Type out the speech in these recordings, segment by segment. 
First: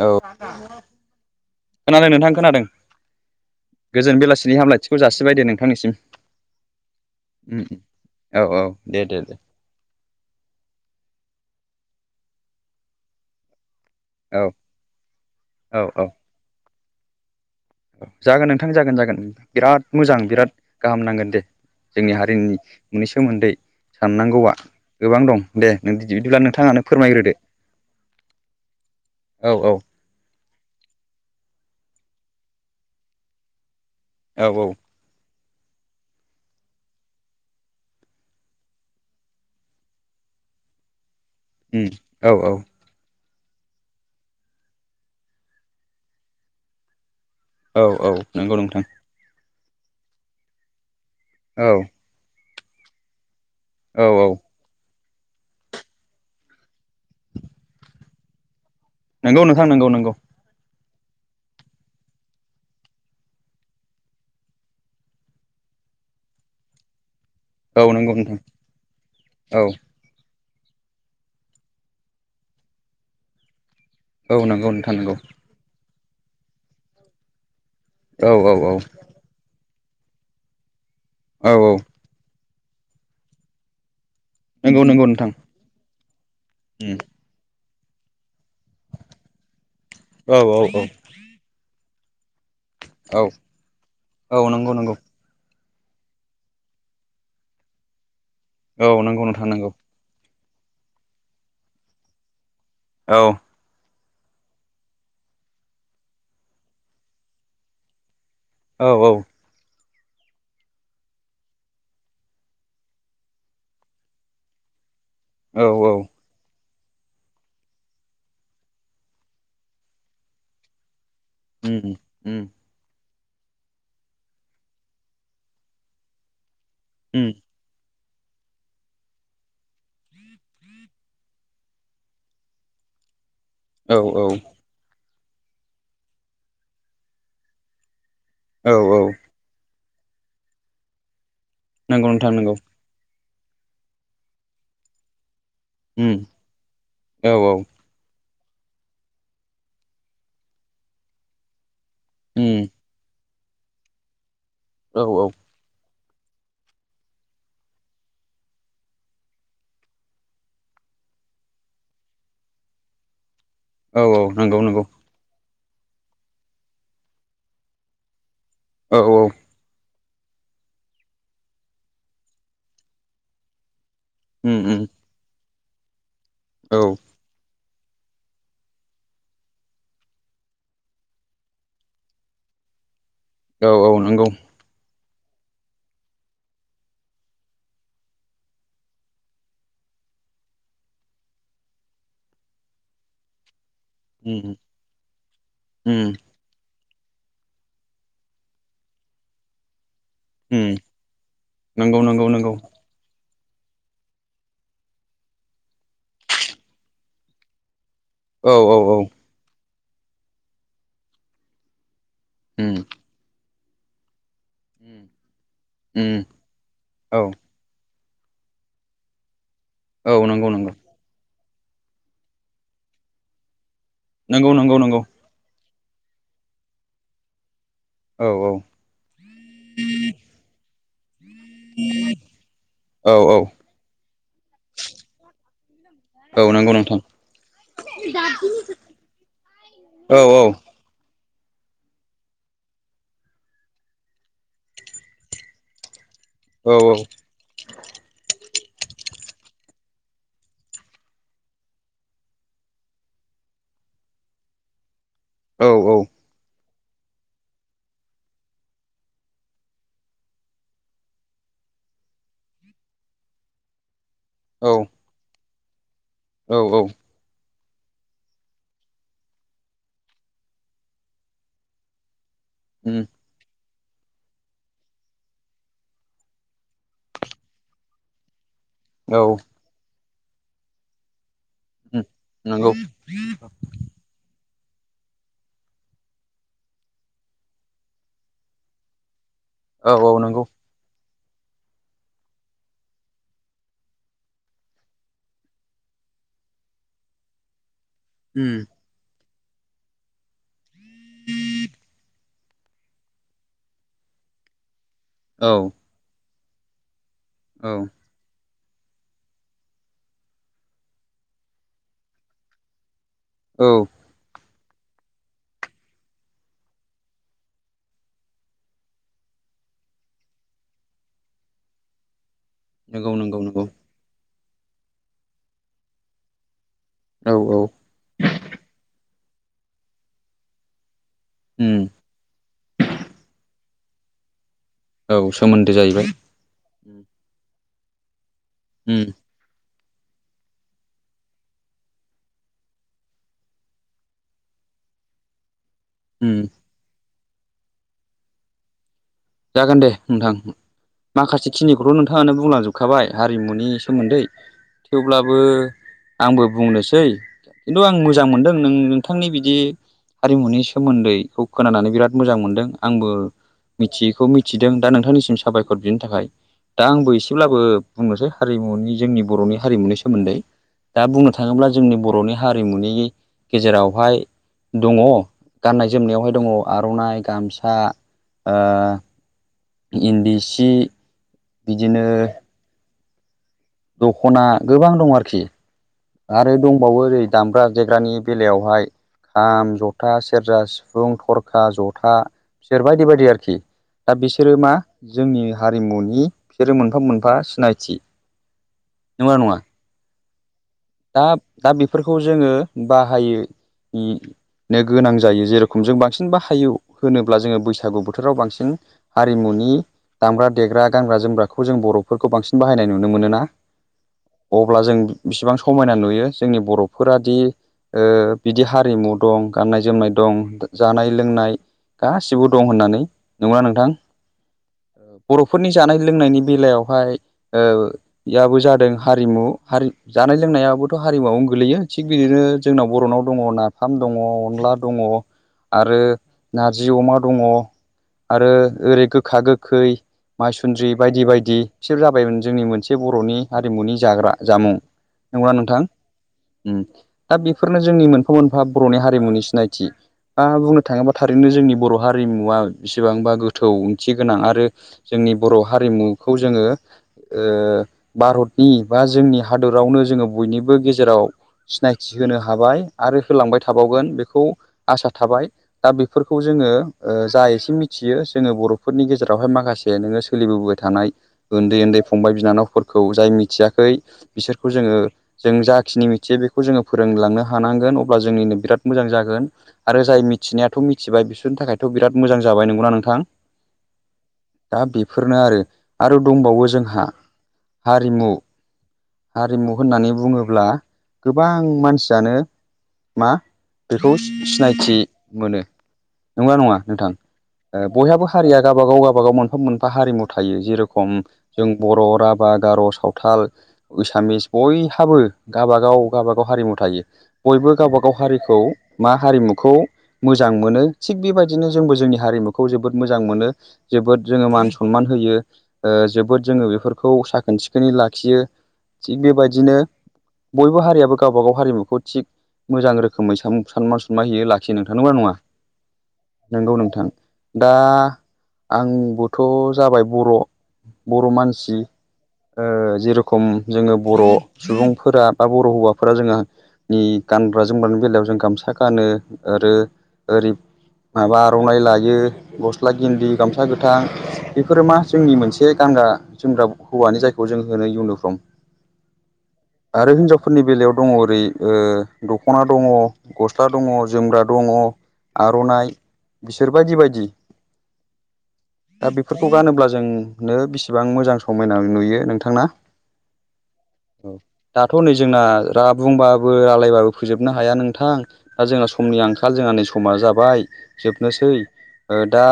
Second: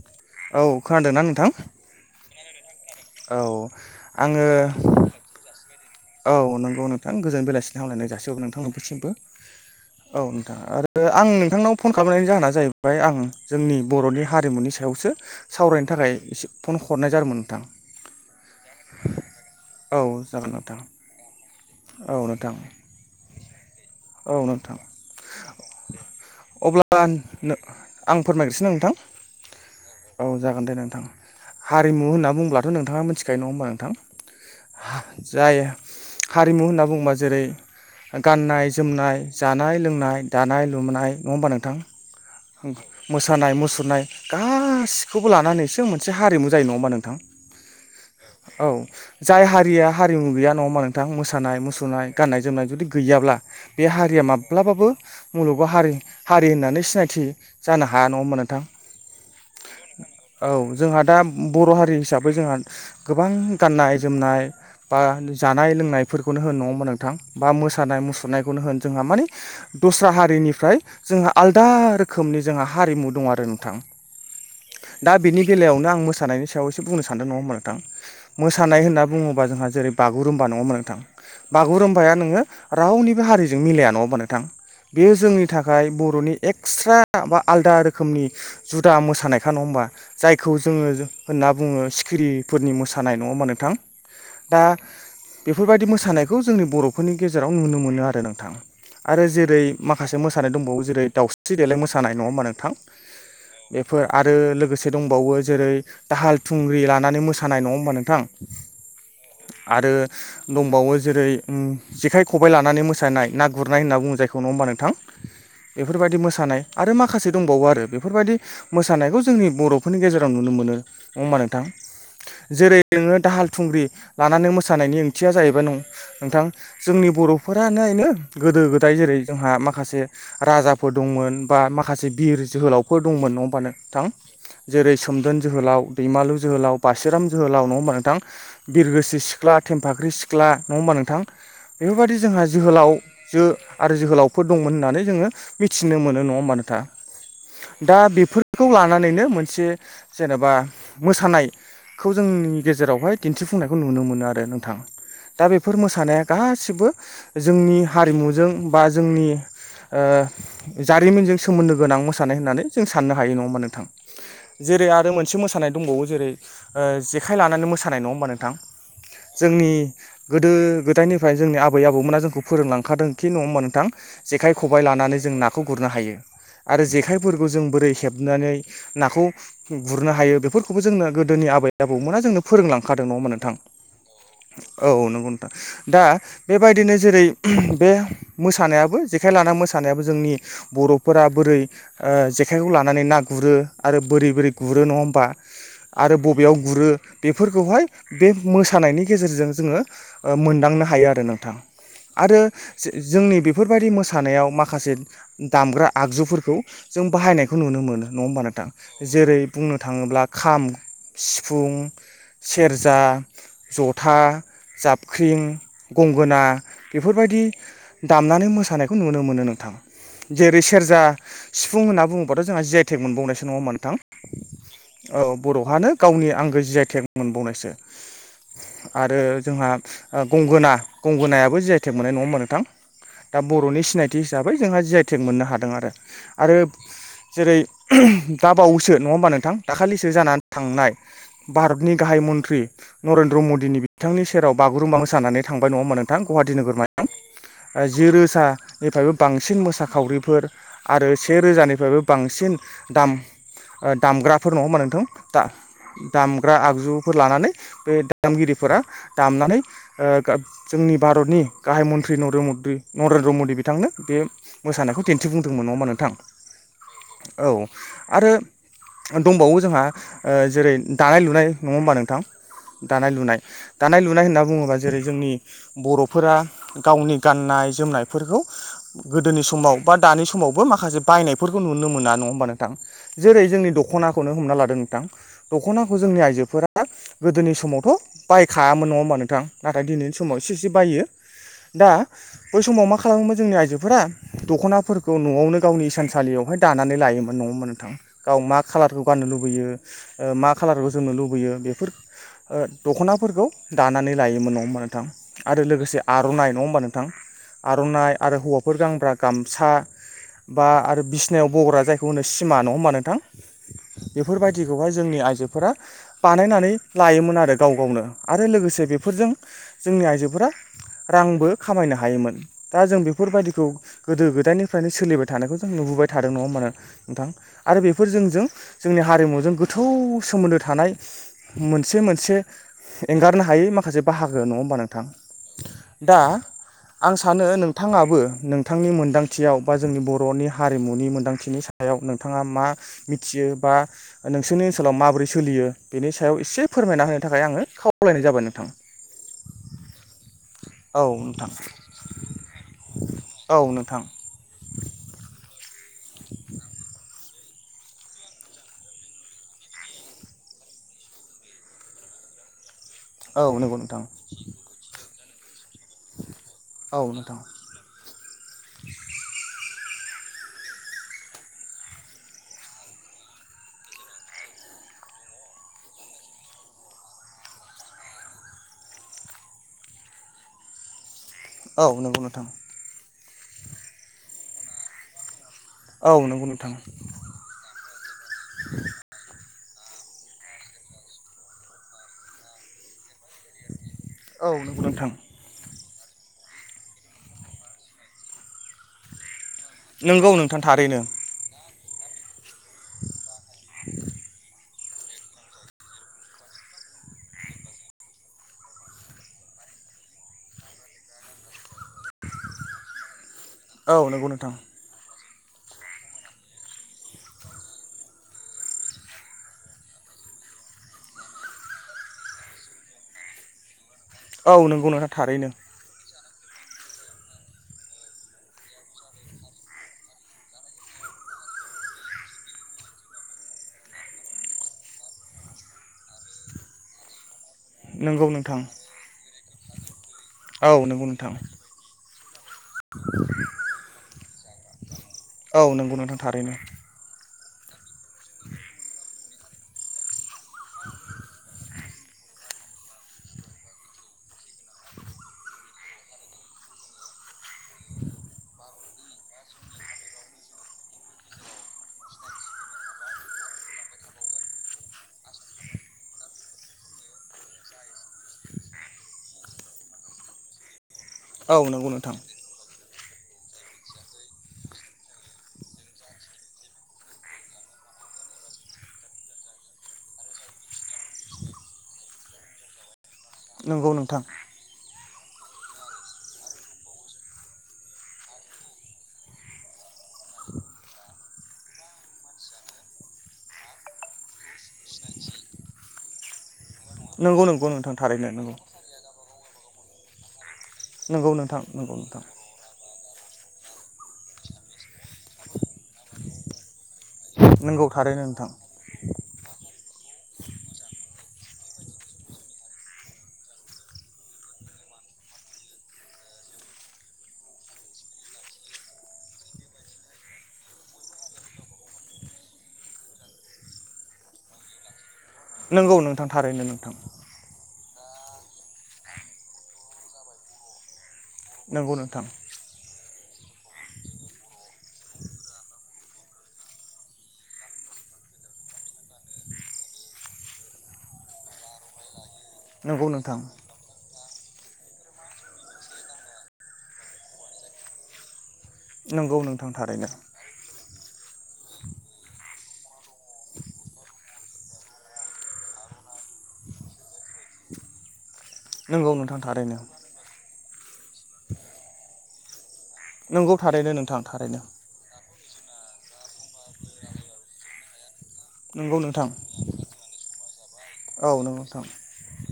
औ खोनादोंना नोंथां खोनादों नोंथां खोनादों। औ गोजोन आङो बेलासिनि हामलायथिखौ जासिबाय दे नोंथांनिसिम औ नंगौ नोंथां गोजोन उम बेलासिनि उम हामलायनाय जासिहरो औ औ नोंथां दे निसिमबो। दे दे औ नोंथां आरो आं नोंथांनाव फन खालामनायनि जाहोना जाहैबाय आं जोंनि बर'नि औ हारिमुनि सायावसो औ सावरायनो औ थाखाय इसे फन हरनाय जादोंमोन नोंथां। जागोन नोंथां जागोन जागोन, बिराद मोजां औ जागोन बिराद नोंथां गाहाम खामनांगोन दे औ जोंनि नोंथां हारिमुनि सोमोन्दै औ साननांगौआ नोंथां। गोबां दं दे बिदिब्ला नोंथाङानो अब्ला आं फोरमायग्रोदो ओ फोरमायग्रोसै नोंथां? औ औ औ जागोन दे नोंथां। हारिमु होनना बुंब्लाथ' नोंथाङा मिथिखायो नङा होमबा नोंथां? औ औ। जाय हारिमु होनना बुङोबा जेरै- गाननाय जो जोमनाय, जानाय-लोंनाय, दानाय-लुनाय नङा होमबा नोंथां। उम औ औ मोसानाय-मुसुरनाय गाखौबो लानानैसो मोनसे हारिमु जायो नङा होमा नोंथां? औ औ नंगौ नोंथां औ। जाय हारि हारिया हारिमु गैया नङा होमा नोंथां। औ मोसानाय-मुसुरनाय गाननाय-जोमनाय जुदि गैयाब्ला बे औ हारिया औ माब्लाबाबो मुलुगाव हारि हारि होननानै सिनायथि जानो हाया नङा होनबा नोंथां? नंगौ नोंथां नंगौ नंगौ। औ जोंहा दा बर' हारि हिसाबै जोंहा गोबां गाननाय-जोमनाय बा जानाय-लों लोंनायफोरखौनो होन नङा होमा नोंथां? बा औ नंगौ नोंथां मोसानाय-मुसुरनायखौनो होन जोंहा मानि औ दस्रा हारिनि फ्राय जोंहा आलादा रोखोमनि जोंहा हारिमु दं आरो नोंथां। औ नंगौ नोंथां दा नंगौ बिनि बेलायावनो आं मो मोसानायनि सायाव एसे बुंनो सान्दों नङा होनबा नोंथां। औ औ औ मोसानाय होनना बुङोबा जोंहा जेरै- बागुरुम्बा नङा होनबा नोंथां। औ औ बागुरुम्बाया नोङो रावनिबो हारिजों मिलाया नङा होनबा नोथां नंगौ नंगौ बेयो नोंथां जोंनि थाखाय बर' बर'नि उम एक्सट्रा बा आलदा रोखोमनि जुदा मोसानायखा नङा होमबा। औ जायखौ औ औ जोङो होनना बुङो सिखिरि फोरनि मोसानाय औ नङा होनबा नोंथां? औ दा नंगौ नंगौ बेफोरबायदि मोसानायखौ जोंनि बर'फोरनि गेजेराव नुनो मोनो आरो नोंथां औ नंगौ आरो नोंथां नंगौ जेरै- माखासे मोसानाय मोसानाय दंबावो जेरै दावस्रि देलाइ मोसिनाय नङा‌ होमबा नोंथां? औ। फोर आरो लोगोसे दंबावो। जेरै। दाहाल थुंग्रि लानानै मोसानाय नङा होमबा नोंथां? औ औ। आरो दंबावो जेरै जेखाइ खबबाय लानानै मोसानाय। मोसानाय ना गुरनाय होनना बुङो जायखौ नङा होमबा नोंथां? औ औ बेफोरबायदि मोसानाय आरो माखासे दंबावो आरो बेफोरबायदि मोसानायखौ जोंनि बर'फोरनि गेजेराव नुनो मोनो। होमबा नोंथां। उम उम जेरै नोङो दाहाल थुंग्रि लानानै मोसानायनि ओंथिया जाहैबाय नं-नोंथां जोंनि उम बर'फोरनि गोदो गोदाय जेरै- जोंहा माखासे राजाफोर दंमोन बा माखासे बिर जोहोलावफोर जोहोलावफोर दंमोन औ नोंथां। औ जेरै सोमदोन जोहोलाव, दैमालु जोहोलाव, बासिराम जोहोलाव नङा होमबा नोंथां? औ औ बिरगोसि सिख्ला थेमफाख्रि सिख्ला नङा होमबा नोंथां? नंगौ बेफोरबायदि नोंथां जोंहा नांगौ। जोहोलाव जो आरो जोहोलावफोर दंमोन होननानै जोङो मिथिनो उम मोनो नङा होनबा नोंथां? औ औ दा बेफोर बेखौ लानानैनो मोनसे जेनेबा मोसानायखौ उम जोंनि गेजेरावहाय दिन्थिफुंनायखौ नुनो मोनो आरो नोंथां। औ औ दा बेफोर मोसानाया गासिबो जोंनि हारिमुजों बा जोंनि जारिमिनजों सोमोन्दो गोनां मोसानाय होननानै जों साननो हायो नङा। नोंथां। औ औ नंगौ नंगौ जेरै आरो मोनसे मोसानाय दंबावो जेरै- जेखाइ लानानै मोसानाय नङा होमबा नोंथां औ औ जोंनि गोदो गोदायनिफ्राय जोंनि आबै आबौमोना जोंखौ फोरोंलांखादों खि नङा होमबा नोंथां? जेखाइ उम उम खबाइ लानानै जों नाखौ गुरनो हायो आरो औ जेखायफोरखौ बोरै हेबनानै नाखौ गुरनो हायो बेफोरखौबो जोंनो गोदोनि आबै आबौमोना जोंनो फोरोंलांखादों नङा होनबा नोंथां। औ औ नंगौ औ नंगौ नोंथां दा बेबायदिनो जेरै- बे मोसानायाबो जेखाइ लाना मोसानायाबो जोंनि बर'फोरा बोरै जेखाइखौ लानानै ना गुरो आरो बोरै उम बोरै गुरो नङा होमबा उम आरो बबेयाव गुरो बेफोरखौहाय बे मोसानायनि गेजेरजों जोङो उम मोनदांनो हायो आरो नोंथां नंगौ नंगौ आरो नंगौ जोंनि बेफोरबायाददि मोसानायाव माखासे दामग्रा आगजुफोरखौ जों बाहायनायखौ नुनो मोनो नङा होमबा औ नोंथां औ औ जेरै बुंनो थाङोब्ला खाम सिफुं उम सेरजा जथा जाबख्रिं उम गंगोना औ बेफोरबायदि दामनानै मोसानायखौ नुनो मोनो नोंथां औ नंगौ जेरै नंगौ सेरजा सिफुं होनना बुङोबाथ' जोंहा जिआइटेक मोनबावनायसो नङा होमबा नोंथां नंगौ नंगौ नंगौ औ बर' हानो गावनि आंगो जियायटेक मोनबावनायसो औ औ आरो जोंहा गंगोना गंगोनाया जि आइ टेक मोननाय नङा होमबा नोंथां औ औ दा बर'नि सिनायथि हिसाबै जोंहा जिआइटेक मोननो हादों आरो औ आरो नंगौ नोंथां जेरै दाबावैसो नङा होमबा नोंथां दाखालिसो औ जानानै औ थांनाय भारतनि गाहाय मन्त्रि नरेन्द्र मदिनि बिथांनि सेराव बागुरुम्बा होसानानै थांबाय नङा होमबा नोंथां गुवाहाटि औ नोगोरमायाव जि रोजा निफ्रायबो बांसिन मोसाखावरिफोर आरो से रोजानिफ्रायबो बांसिन दाम दामग्राफोर नङा होमबा नोंथां औ दामग्रा आगजु फोर लानानै बे दामगिरिफोरा दामनानै ओ जोंनि भारतनि गाहाय मन्त्रि नरेन्द्र मदि बिथांनो बे औ मोसानायखौ दिन्थिफुं दोंमोन नङा होनबा नोंथां औ औ औ आरो दंबावो जोंहा ओ जेरै दानाय लुनाय नङा होमबा नोंथां उम दानाय लुनाय दानाय लुनाय होनना बुङोबा जेरै जोंनि बर'फोरा गावनि गाननाय जोमनायफोरखौ औ गोदोनि उम समाव बा दानि समावबो माखासे बायनायफोरखौ नुनो मोना नङा होमबा नोंथां नंगौ जेरै जोंनि दख'नाखौनो हमना लादो नोंथां दख'नाखौ जोंनि आइजोफोरा गोदोनि समावथ' बायखायामोन नङा होमबा नोंथां नाथाय औ औ दिनैनि समाव नंगौ एसे इसे बायो दा बै समाव मा खालामोमोन जोंनि आइजोफोरा दख'नाफोरखौ न'आवनो गावनि इसानसालियावहाय दा नानै लायोमोन नङा होमबा नोंथां औ उम मा खालारखौ गाननो लुबैयो कालारखौ जोमनो लुबैयो बेफोर ओ दख'नाफोरखौ दानानै लायोमोन नङा होनबा नोंथां औ आरो लोगोसे आर'नाइ नङा हबा नोंथां औ आर'नाइ आरो हौवा फोर गानग्रा गामसा बा आरो बिसनायाव बग्रा जायखौ होनो सिमा नङा होमबा नोंथां औ बेफोरबायदि खौहाय जोंनि आइजोफोरा बानायनानै लायोमोन आरो गाव गावनो आरो लोगोसे बेफोरजों जोंनि आइजोफोरा रांबो खामायनो हायोमोन दा जों नंगौ नंगौ नंगौ बेफोरबायदिखौ गोदो गोदाय निफ्रायनो सोलिबाय थानायखौ जों नुबोबाय थादों नङा होमबा नोंथां औ औ आरो बेफोरजों जोंजों जोंनि हारिमुजों गोथौ सोमोन्दो थानाय उम मोनसे मोनसे एंगारनो हायै माखासे माखासे बाहागो नङा होमबा नोंथां औ सोमोन्दो जाहैबाय दा उम आं सानो नोंथाङाबो नोंथांनि उम मोनदांथियाव बा जोंनि बर'नि हारिमुनि मोन्दांथिनि सायाव नोंथाङा मा मिथियो बा नोंसोरनि ओनसोलाव माबोरै सोलियो बेनि सायाव एसे फोरमायना होनो थाखाय आङो खावलायनाय जाबाय नोंथां जागोन दे नोंथां औ माखासे नोंथां खिनिखौथ' नोंथाङानो बुंलांजोबखाबाय हारिमुनि औ नोंथां सोमोन्दै थेवब्लाबो आंबो बुंनोसै खिन्थु आं मोजां मोनदों नों नोंथांनि बिदि हारिमुनि सोमोन्दैखौ खोनानानै बिराद मोजां मोनदों आंबो औ नंगौ नोंथां मिथियैखौ मिथिदों दा नोंथांनिसिम साबायखर बिनि थाखाय दा औ आंबो नोंथां एसेब्लाबो बुंनोसै हारिमुनि जोंनि बर'नि हारिमुनि सोमोन्दै दा बुंनो थाङोब्ला जोंनि बर'नि हारिमुनि गेजेरावहाय दङ गाननाय जोमनायावहाय दङ आर'नाइ गामसा ओ इन्दि सि औ बिदिनो नंगौ नोंथां दख'ना गोबां दं आरोखि औ नंगौ आरो नोंथां दंबावो ओरै दामग्रा देग्रानि बेलायावहाय खाम जथा सेरजा सिफुं थरखा जथा बिसोर बायदि बायदि आरोखि दा औ नंगौ नोंथां औ बिसोरो मा नंगौ नोंथां जोंनि हारि हारिमुनि बिसोरो मोनफा मोनफा सिनायथि नंगौना नङा नोंगौ नोंथां थारैनो दा दा बेफोरखौ जोङो बाहायो नो गोनां जायो जेरेखम जों बांसिन ब हायु होनोब्ला जोङो बैसागु बोथोराव बांसिन हारिमुनि दामग्रा देग्रा गानग्रा जोमग्राखौ खौ जों बर'फोरखौ बांसिन बाहायनाय नुनो मोनो ना औ नंगौ नोंथां अब्ला जों बिसिबां समायना नुयो जोंनि बर'फोरादि बिदि हारिमु दं गाननाय जोमनाय दं जानाय लोंनाय गासिबो दं होननानै नंगौना नोंथां औ नंगौ नोंथां थारैनो बर'फोरनि जानाय लोंनायनि बेलायावहायाबो जादों हारिमु हारि जानाय लोंनायाबोथ' हारिमुवआवनो गोगलैयो थिग बिदिनो जोंनाव बर'नाव दङ नाफाम दङ अनला दङ आरो नारजि अमा दङ नंगौ आरो नोंथां ओरै गोखा गोखै औ माइसुन्द्रि नंगौ बायदि नोंथां बायदि बिसोर जाबायमोन जोंनि मोनसे बर'नि हारिमुनि जाग्रा जामुं नंगौना औ नोंथां नंगौ थारैनो दा बेफोरनो जोंनि मोनफा मोनफा बर'नि हारिमुनि सिनायथि बुंनो थाङोबा थारैनो जोंनि बर' हारिमुवा बेसेबांबा गोथौ ओंथि गोनां आरो जों जोंनि बर' हारिमुखौ जोङो भारतनि बा जोंनि हादरनि हादोरावनो जोङो बयनिबो गेजेराव सिनायथि होनो हाबाय आरो होलांबाय थाबावगोन बेखौ आसा थाबाय दा बेफोरखौ जोङो जा एसे मिथियो जोङो बर'फोरनि गेजेरावहाय माखासे माखासे नोङो सोलिबोबाय थानाय औ उन्दै नंगौ उन्दै नोंथां फंबाय बिनानावफोरखौ जाय मिथियाखै बिसोरखौ जोङो जों जाखिनि मिथियो बेखौ जोङो फोरोंलांनो हानांगोन अब्ला जोंनिनो बिराद मोजां जागोन आरो जाय मिथिनायाथ' मिथिबाय बिसोरनि थाखायथ' बिराद मोजां जाबाय नंगौना नोंथां नंगौ नोंथां बे फोरनो आरो आरो दंबावो जोंहा हारिमु हारिमु होननानै बुङोब्ला गोबां मानसियानो मा बेखौ सिनायथि मोनो नंगौना नङा नंगौ नंगौ नोंथां बयहाबो थारैनो नंगौ हारिया गावाबागाव गावाबागाव मोन मोनफा मोनफा हारिमु थायो जेरखम नंगौ नोंथां जों नंगौ बर' नोंथां राभा गार' सावथाल एसामिस बयहाबो गावबा गाव गावबा गाव हारिमु थायो बयबो नंगौ गावबा गाव थारैनो नोंथां हारिखौ मा हारिमुखौ मोजां मोनो थिग बेबायदिनो जोंबो जोंनि हारिमुखौ जोबोद मोजां मोनो जोबोद जोङो मान सनमान हो जोबोद जोङो बेफोरखौ साखोन सिखोनै लाखियो थिग बेबायदिनो बयबो हारियाबो गावबागाव हारिमुखौ थिग मोजां रोखोमै सानमा सनमा होयो लाखियो नोंथां नंगौना नङा नंगौ नोंथां थारैनो नोंथां दा आंबोथ' जाबाय बर' बर' मानसि नंगौ नोंथां जेरखम जोङो बर' सुबुंफोरा बा बर' हौवाफोरा जोङो नि गानग्रा जोमग्रानि बेलायाव जों गामसा गानो आरो ओरै माबा आर'नाइ लायो गस्ला नंगौ गिन्दि नोंथां गामसा गोथां बेफोरो मा जोंनि मोनसे गानग्रा जोमग्रा हौवानि जायखौ जों होनो इउनिफर्म नंगौ नोंथां थारैनो आरो हिनजावफोरनि बेलायाव दङ ओरै। ओरै दख'ना दङ गस्ला दङ जोम्रा दङ आर'नाइ बिसोर बायदि बायदि [inaudible] दा नोंथां बेफोरखौ थारैनो गानोब्ला जोंनो बेसिबां मोजां समायना नुयो नोंथांना। नंगौ थारैनो नोंथां औ थारैनो दाथ' नै जोंना रा बुंबाबो आलायबाबो फोजोबनो हाया नोंथां। दा जोंहा नंगौ समनि नोंथां आंखाल जोंहा नै समा जाबाय औ जोबनोसै नंगौ नोंथां ओ दा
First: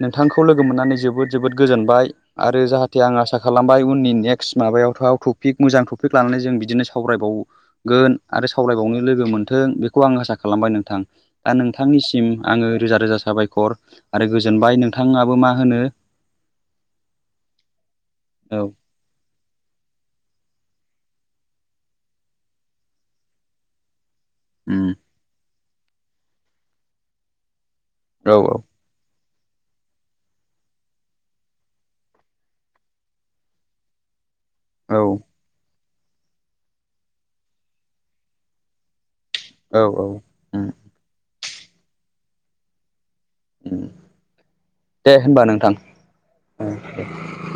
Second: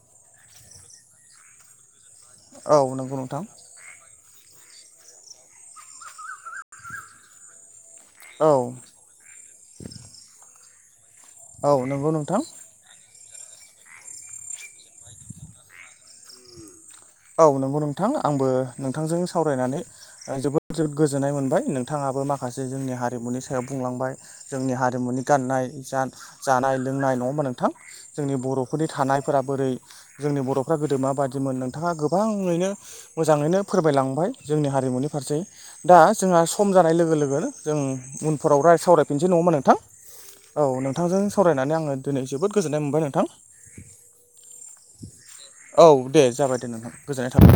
नोंथांखौ लोगो मोननानै जोबोद जोबोद गोजोनबाय । आरो औ जाहाथे आं नंगौ आसा नोंथां खालामबाय उननि नेक माबायावथ' टपिक मोजां टपिक लानानै जों बिदिनो सावरायबावो गोन आरो औ सावरायबावनो लोगो मोन्थों बेखौ आं आसा खालामबाय नोंथां। दा औ नंगौ नोंथांनिसिम नोंथां आङो रोजा रोजा साबायखर आरो गोजोनबाय नोंथाङाबो मा होनो? औ नंगौ नोंथां आंबो औ नोंथांजों सो सावरायनानै जोबोद जोबोद गोजोननाय मोनबाय नोंथाङाबो माखासे जोंनि हारिमुनि सायाव बुंलांबाय। जोंनि हारिमुनि गाननाय जा जानाय-लोंनाय नङाओबा नोंथां औ जोंनि बर'फोरनि थानायफोरा बोरै जोंनि बर'फ्रा गोदो माबायदिमोन नों थाङा गोबाङैनो मोजाङैनो फोरमायलांबाय जोंनि औ हारिमुनि फारसे दा जोंहा सम जानाय लोगो लोगो जों उनफोराव रा सावराय फिननोसै नङामा नोंथां औ औ औ नोंथांजों सावरायनानै आङो दिनै जोबोद गोजोननाय मोनबाय नोंथां। दे होनबा नोंथां द । औ दे जाबाय दे नोंथां गोजोननाय थाबाय